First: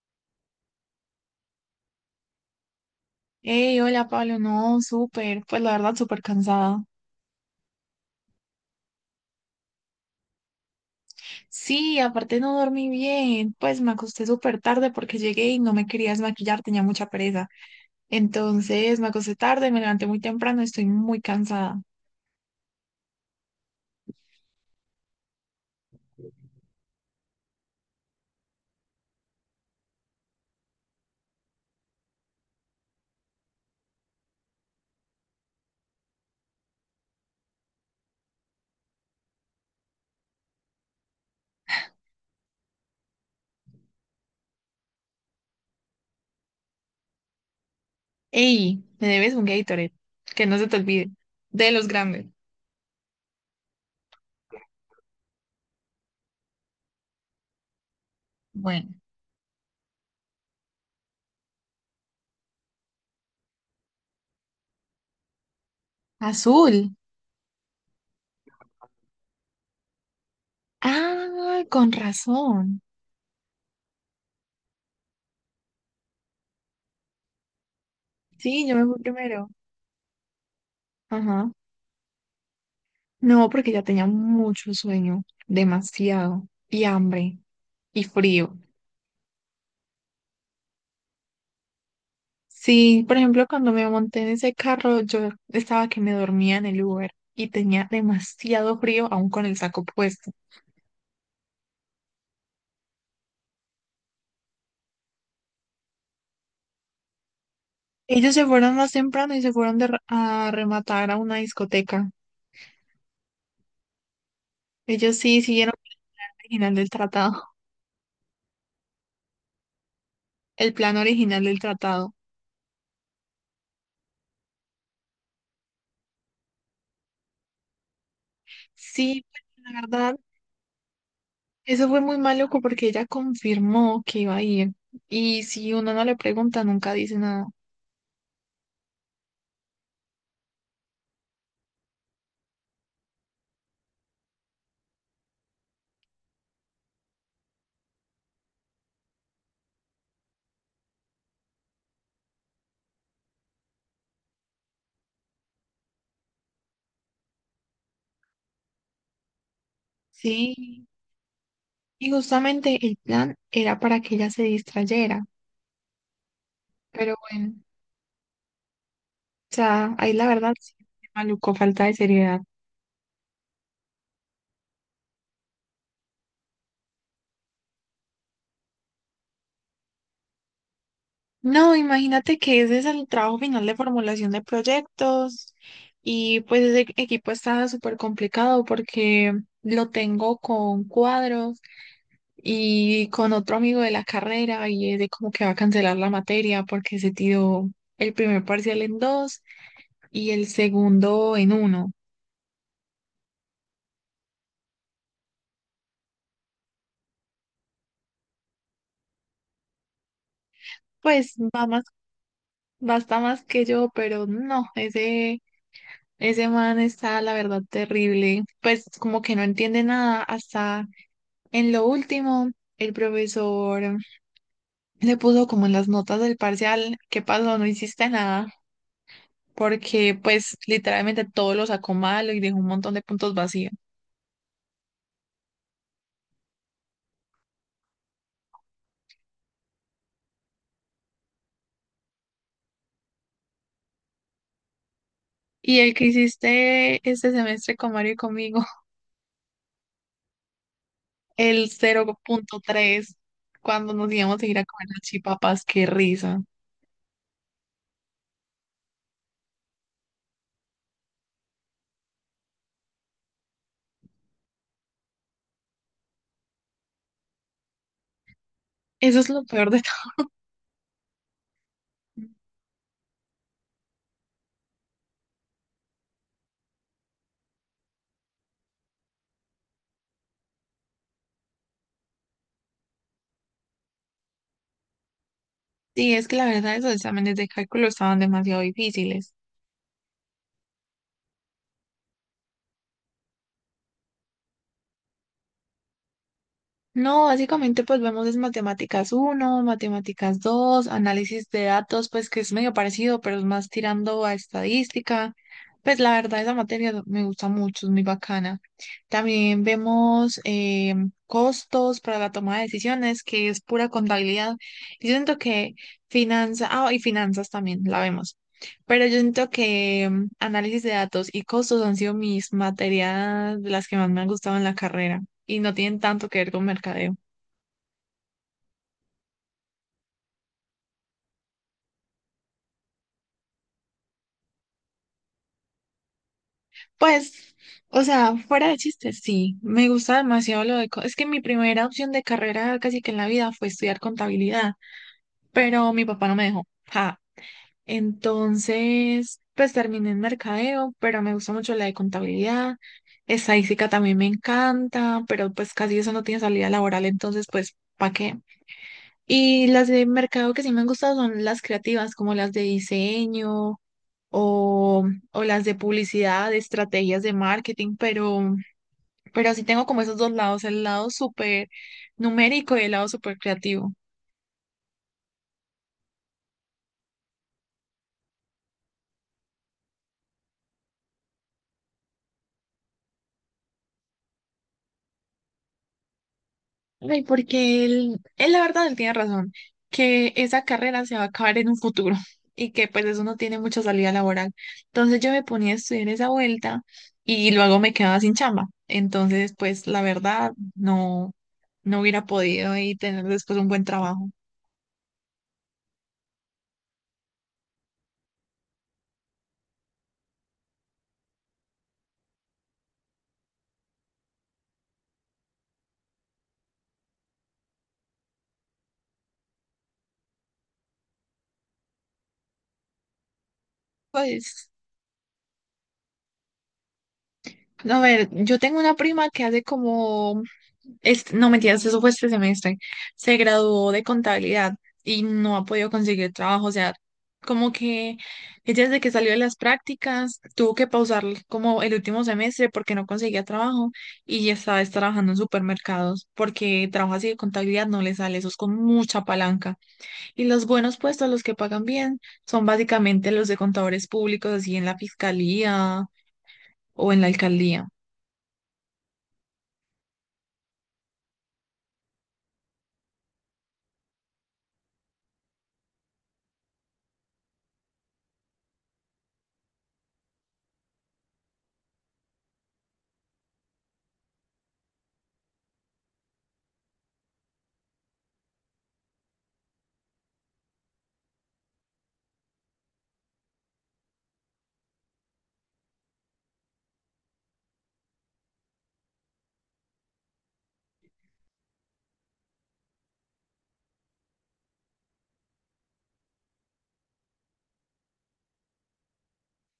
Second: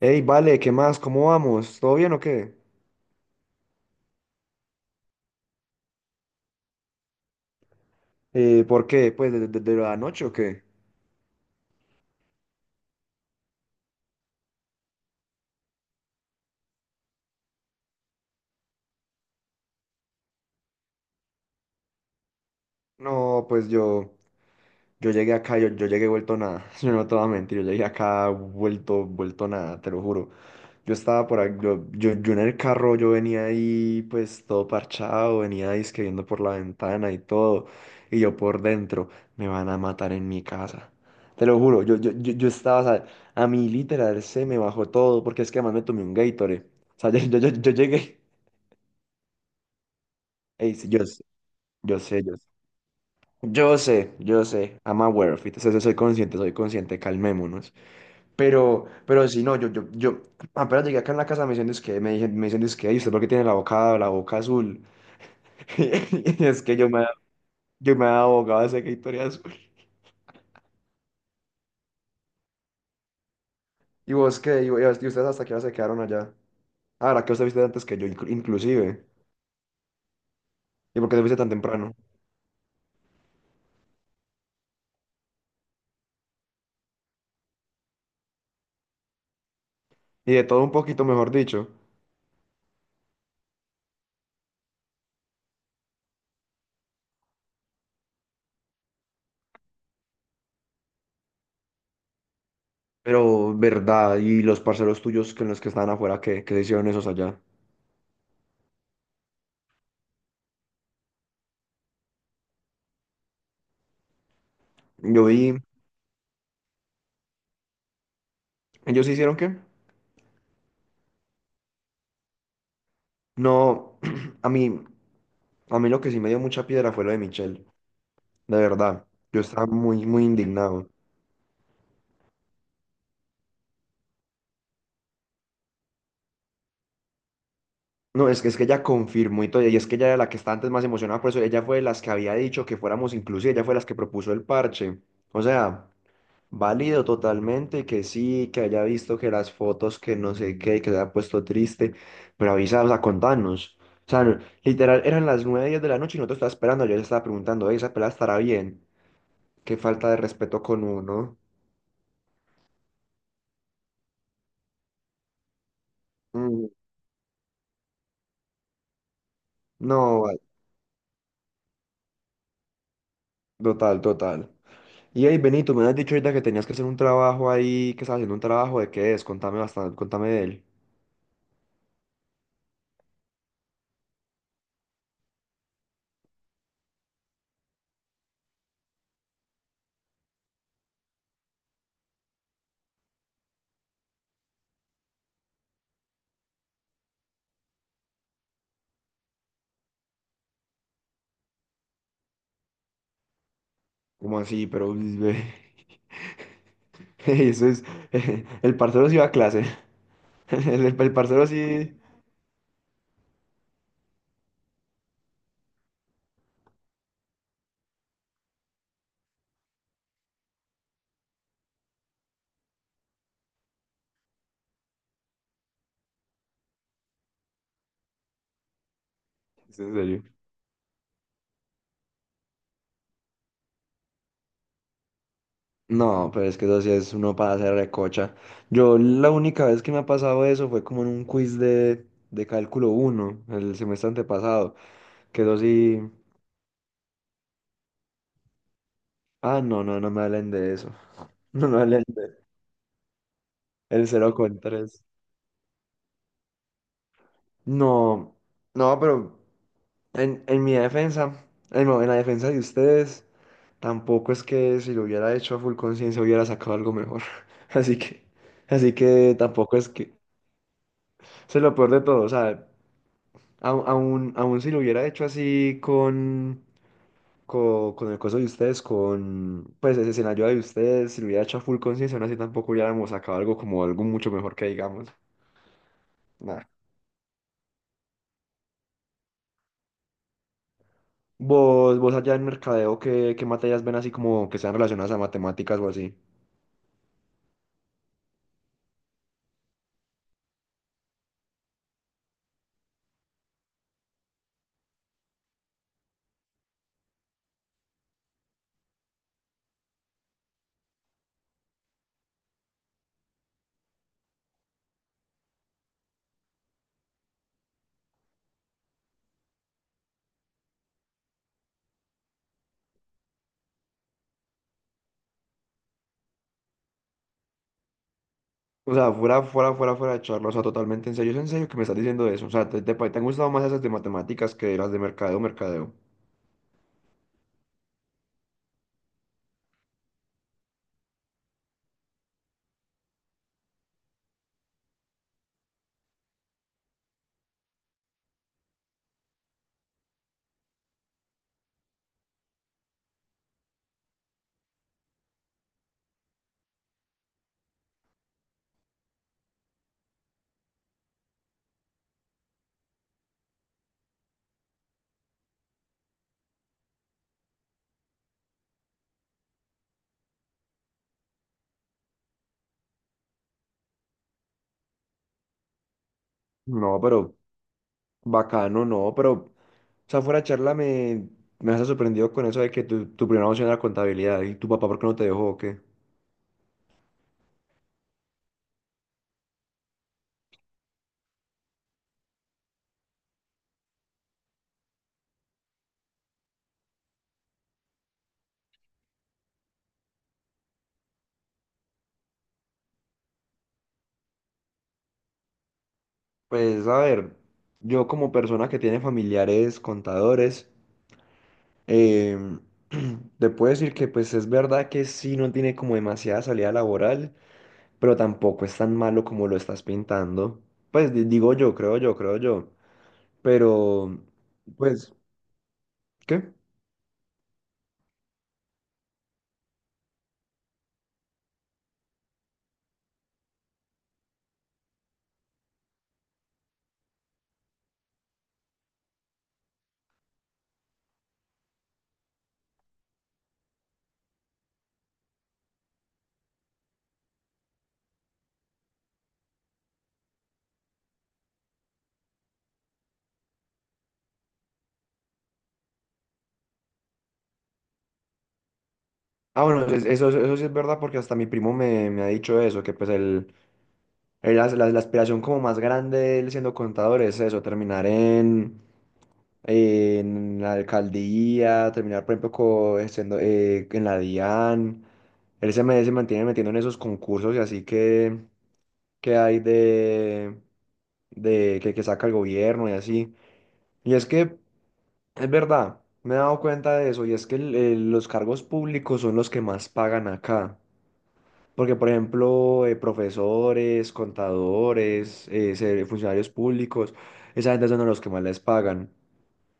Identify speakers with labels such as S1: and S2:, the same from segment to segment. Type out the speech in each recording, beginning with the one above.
S1: Ey, vale, ¿qué más? ¿Cómo vamos? ¿Todo bien o qué?
S2: Hey, hola Pablo, no, súper, pues la verdad súper cansada.
S1: ¿Por qué? ¿Pues desde la noche o qué?
S2: Sí, aparte no dormí bien, pues me acosté súper tarde porque llegué y no me quería desmaquillar, tenía mucha pereza. Entonces me acosté tarde, me levanté muy temprano, estoy muy cansada.
S1: No, pues yo. Yo llegué acá, yo llegué vuelto nada. Yo no te voy a mentir, yo llegué acá vuelto, vuelto nada, te lo juro. Yo estaba por ahí, yo en el carro, yo venía ahí pues todo parchado, venía ahí que viendo por la ventana y todo. Y yo por dentro, me van a matar en mi casa. Te lo juro, yo estaba, o sea, a mí literal se me bajó todo, porque es que además me tomé un Gatorade. O sea, yo llegué,
S2: Hey, me debes un Gatorade, que no se
S1: ey,
S2: te
S1: sí, yo
S2: olvide,
S1: sé,
S2: de los
S1: yo sé,
S2: grandes.
S1: yo sé. Yo sé, yo sé, I'm aware of it, o soy consciente, calmémonos. Pero,
S2: Bueno,
S1: pero sí, no, yo apenas llegué acá en la casa, me dicen, es que, me dicen, es que, "Ay, ¿usted por qué tiene la boca azul?" Y es que yo
S2: azul.
S1: me, yo me abogaba de esa historia azul.
S2: Ah, con razón.
S1: ¿Y vos qué? Y ustedes hasta qué hora se quedaron allá? Ah, la que usted viste antes que yo,
S2: Sí, yo me fui
S1: inclusive.
S2: primero.
S1: ¿Y por qué te viste tan
S2: Ajá.
S1: temprano?
S2: No, porque ya tenía mucho sueño, demasiado, y hambre, y frío.
S1: Y de todo un poquito, mejor dicho.
S2: Sí, por ejemplo, cuando me monté en ese carro, yo estaba que me dormía en el Uber y tenía demasiado frío aún con el saco puesto.
S1: Pero, verdad, y los parceros tuyos con los que estaban afuera, ¿qué hicieron esos allá?
S2: Ellos se fueron más temprano y se fueron a rematar a una discoteca. Ellos
S1: Yo
S2: sí
S1: vi,
S2: siguieron el original del tratado,
S1: ¿ellos sí hicieron qué?
S2: el plan original del tratado.
S1: No, a mí, a mí lo que sí me dio mucha piedra fue lo de Michelle. De verdad,
S2: Sí,
S1: yo
S2: pues,
S1: estaba
S2: la
S1: muy,
S2: verdad,
S1: muy indignado.
S2: eso fue muy maluco porque ella confirmó que iba a ir. Y si uno no le pregunta, nunca dice nada.
S1: No, es que ella confirmó y todo, y es que ella era la que estaba antes más emocionada, por eso ella fue de las que había dicho que fuéramos inclusive, ella fue de las que propuso el parche. O sea, válido totalmente que sí, que haya visto que las fotos, que no sé qué, que se haya puesto triste, pero avisa, o sea, contanos. O sea, no- literal, eran las 9 10 de la noche y nosotros estábamos esperando, yo le estaba preguntando, "Ey, ¿esa pelada estará bien? Qué falta de respeto con
S2: Sí,
S1: uno."
S2: y justamente el plan era para que ella se distrayera.
S1: Mm,
S2: Pero bueno. O sea, ahí
S1: no,
S2: la
S1: vale,
S2: verdad, sí, maluco, falta de seriedad.
S1: total, total. Y ahí, Benito, me has dicho ahorita que tenías que hacer un trabajo ahí, que estás haciendo un trabajo, ¿de qué es? Contame bastante, contame de él.
S2: No, imagínate que ese es el trabajo final de formulación de proyectos y pues ese equipo está súper complicado porque lo tengo con cuadros y con otro amigo de la carrera y es de como que va a cancelar la materia porque se tiró el primer parcial en dos y el segundo en uno.
S1: ¿Cómo así? Pero, uy, ve, eso es, el parcero sí va a clase, el
S2: Pues
S1: parcero
S2: va más,
S1: sí,
S2: basta más que yo, pero no, ese man está, la verdad, terrible. Pues como que no entiende nada. Hasta en lo último, el profesor le puso como en las notas del parcial, ¿qué pasó? No hiciste nada.
S1: es en
S2: Porque
S1: serio.
S2: pues literalmente todo lo sacó malo y dejó un montón de puntos vacíos.
S1: No, pero es que eso sí es uno para hacer recocha. Yo la única vez que me ha pasado eso fue como en un quiz de cálculo uno el semestre antepasado, que eso
S2: Y el
S1: sí,
S2: que hiciste este semestre con Mario y conmigo,
S1: ah, no, no, no me hablen de eso, no
S2: el
S1: me hablen de
S2: 0.3, cuando
S1: el
S2: nos
S1: cero
S2: íbamos a ir
S1: con
S2: a comer las
S1: tres.
S2: chipapas, qué risa.
S1: No, no, pero... En mi defensa, en, no, en la defensa de ustedes, tampoco es que si lo hubiera hecho a full conciencia hubiera sacado algo mejor. Así que, así
S2: Eso es
S1: que
S2: lo peor
S1: tampoco
S2: de
S1: es
S2: todo.
S1: que, eso es lo peor de todo, o sea, aún si lo hubiera hecho así con, con, el coso de ustedes, con, pues ese escenario de ustedes, si lo hubiera hecho a full conciencia, aún así tampoco hubiéramos sacado algo como algo mucho mejor que digamos.
S2: Sí, es que la
S1: Nah.
S2: verdad esos exámenes de cálculo estaban demasiado difíciles.
S1: Vos allá en mercadeo, ¿qué materias ven así como que sean relacionadas a matemáticas o así?
S2: No, básicamente pues vemos es matemáticas uno, matemáticas dos, análisis de datos, pues que es medio parecido, pero es más tirando a estadística. Pues la verdad esa materia me gusta mucho, es muy bacana. También vemos costos para la toma de decisiones, que es pura contabilidad. Y yo siento que finanzas, ah, y finanzas también la vemos. Pero yo siento que análisis de datos y costos han sido mis materias de las que más me han gustado en la carrera y no tienen tanto que ver con mercadeo.
S1: O sea, fuera de charla, o sea, totalmente en serio, es en serio que me estás diciendo eso. O sea, te han gustado más esas de matemáticas que las de mercadeo, mercadeo.
S2: Pues, o sea, fuera de chistes, sí, me gusta demasiado es que mi primera opción de carrera casi que en la vida fue estudiar contabilidad, pero mi papá no me dejó. Ja. Entonces, pues terminé en mercadeo, pero me gusta mucho la de contabilidad. Estadística también me encanta, pero pues casi eso no tiene salida laboral, entonces pues, ¿para qué? Y las de mercado que sí me han gustado son las creativas, como las de diseño, o, o las de publicidad, de estrategias de marketing, pero así tengo como esos dos lados, el lado súper numérico y el lado súper creativo.
S1: No, pero bacano, no, pero, o sea, fuera de charla me, me has sorprendido con eso de que tu primera opción era contabilidad y tu papá, ¿por qué no te dejó o qué?
S2: Ay, porque él la verdad, él tiene razón, que esa carrera se va a acabar en un futuro y que pues eso no tiene mucha salida laboral. Entonces yo me ponía a estudiar esa vuelta y luego me quedaba sin chamba. Entonces, pues la verdad, no, no hubiera podido y tener después un buen trabajo.
S1: Pues, a ver, yo como persona que tiene familiares contadores, em, te puedo decir que, pues, es verdad que sí no tiene como demasiada salida laboral, pero tampoco es tan malo como lo estás pintando. Pues digo yo, creo yo, creo yo. Pero,
S2: Pues
S1: pues, ¿qué?
S2: no, a ver, yo tengo una prima que hace como, este, no mentiras, eso fue este semestre, se graduó de contabilidad y no ha podido conseguir trabajo, o sea, como que ella desde que salió de las prácticas tuvo que pausar como el último semestre porque no conseguía trabajo y ya estaba es trabajando en supermercados porque trabajo así de contabilidad no le sale, eso es con mucha palanca. Y los buenos puestos, los que pagan bien, son básicamente los de contadores públicos, así en la fiscalía o en la alcaldía.
S1: Ah, bueno, es- eso sí es verdad porque hasta mi primo me ha dicho eso, que pues el, la aspiración como más grande de él siendo contador es eso, terminar en la alcaldía, terminar, por ejemplo, siendo, en la DIAN. Él se, me- se mantiene metiendo en esos concursos y así que hay de que, saca el gobierno y así. Y es que es verdad, me he dado cuenta de eso, y es que el- los cargos públicos son los que más pagan acá. Porque, por ejemplo, profesores, contadores, funcionarios públicos, esa gente son a los que más les pagan.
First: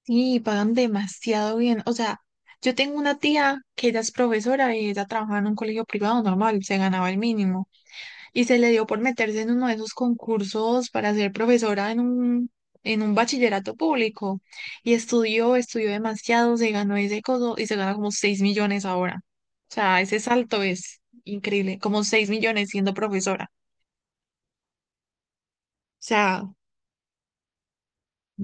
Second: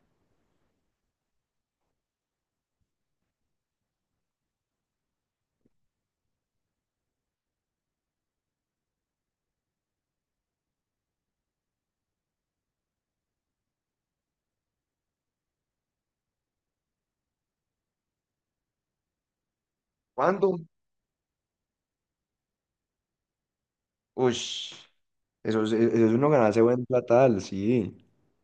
S2: Sí, pagan demasiado bien. O sea, yo tengo una tía que ella es profesora y ella trabajaba en un colegio privado normal, se ganaba el mínimo. Y se le dio por meterse en uno de esos concursos para ser profesora en un bachillerato público. Y estudió, estudió demasiado, se ganó ese coso y se gana como 6 millones ahora. O sea, ese
S1: ¿Cuándo?
S2: salto es increíble, como 6 millones siendo profesora.
S1: Uy, eso es, e,
S2: O
S1: eso es uno
S2: sea,
S1: ganarse buen platal, sí.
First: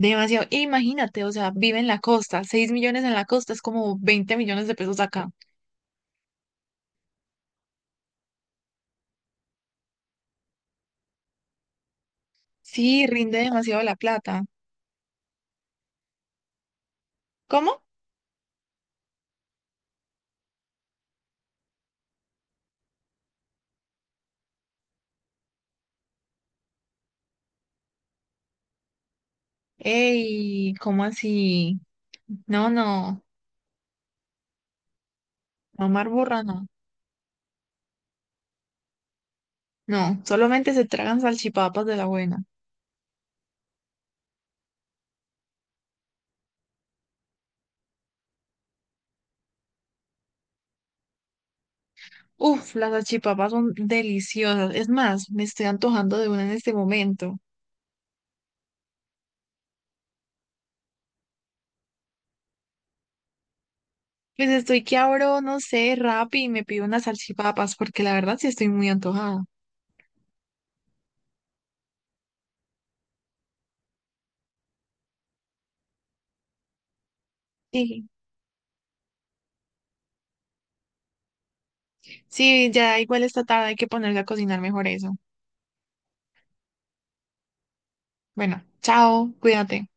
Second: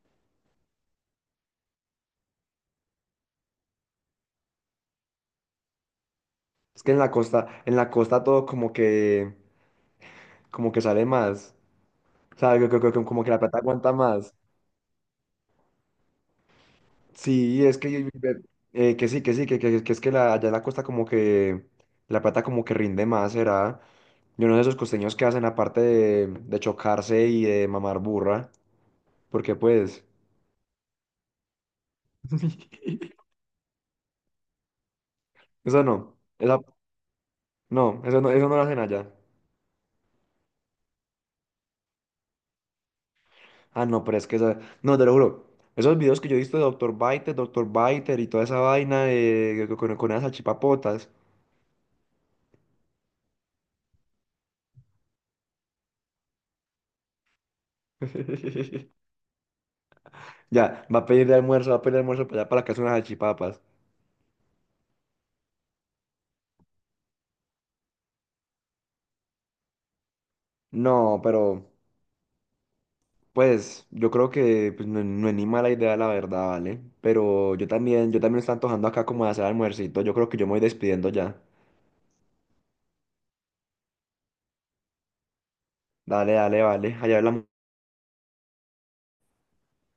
S2: demasiado. E imagínate, o sea, vive en la costa. 6 millones en la costa es como 20 millones de pesos acá.
S1: Es que en la costa todo como que sale más. O sea, co- co- co-
S2: Sí,
S1: como que la
S2: rinde
S1: plata
S2: demasiado
S1: aguanta
S2: la
S1: más.
S2: plata.
S1: Sí, es
S2: ¿Cómo?
S1: que sí, que sí, que es que la, allá en la costa como que la plata como que rinde más, será. Yo no sé esos costeños que hacen aparte de chocarse y de mamar burra, porque pues,
S2: Ey, ¿cómo así? No, no,
S1: eso
S2: no,
S1: no,
S2: burra, no.
S1: no, eso no, eso no lo hacen allá.
S2: No, solamente se tragan salchipapas de la buena.
S1: Ah, no, pero es que esa, no, te lo juro, esos videos que yo he visto de doctor Biter y toda esa vaina de, con esas salchipapotas.
S2: Uf, las salchipapas son deliciosas. Es más, me estoy antojando de una en este momento.
S1: Ya, va a pedir de almuerzo, va a pedir de almuerzo para allá para la casa unas salchipapas.
S2: Pues estoy que abro, no sé, Rappi y me pido unas salchipapas, porque la verdad sí estoy muy antojada.
S1: No, pero... Pues yo creo que pues, no, no es ni mala idea la verdad, ¿vale? Pero
S2: Sí,
S1: yo también me está antojando acá como de hacer almuercito. Yo creo que yo me voy despidiendo ya.
S2: sí, ya igual esta tarde hay que ponerse a cocinar mejor eso.
S1: Dale, dale, vale. Allá hablamos.
S2: Bueno, chao, cuídate.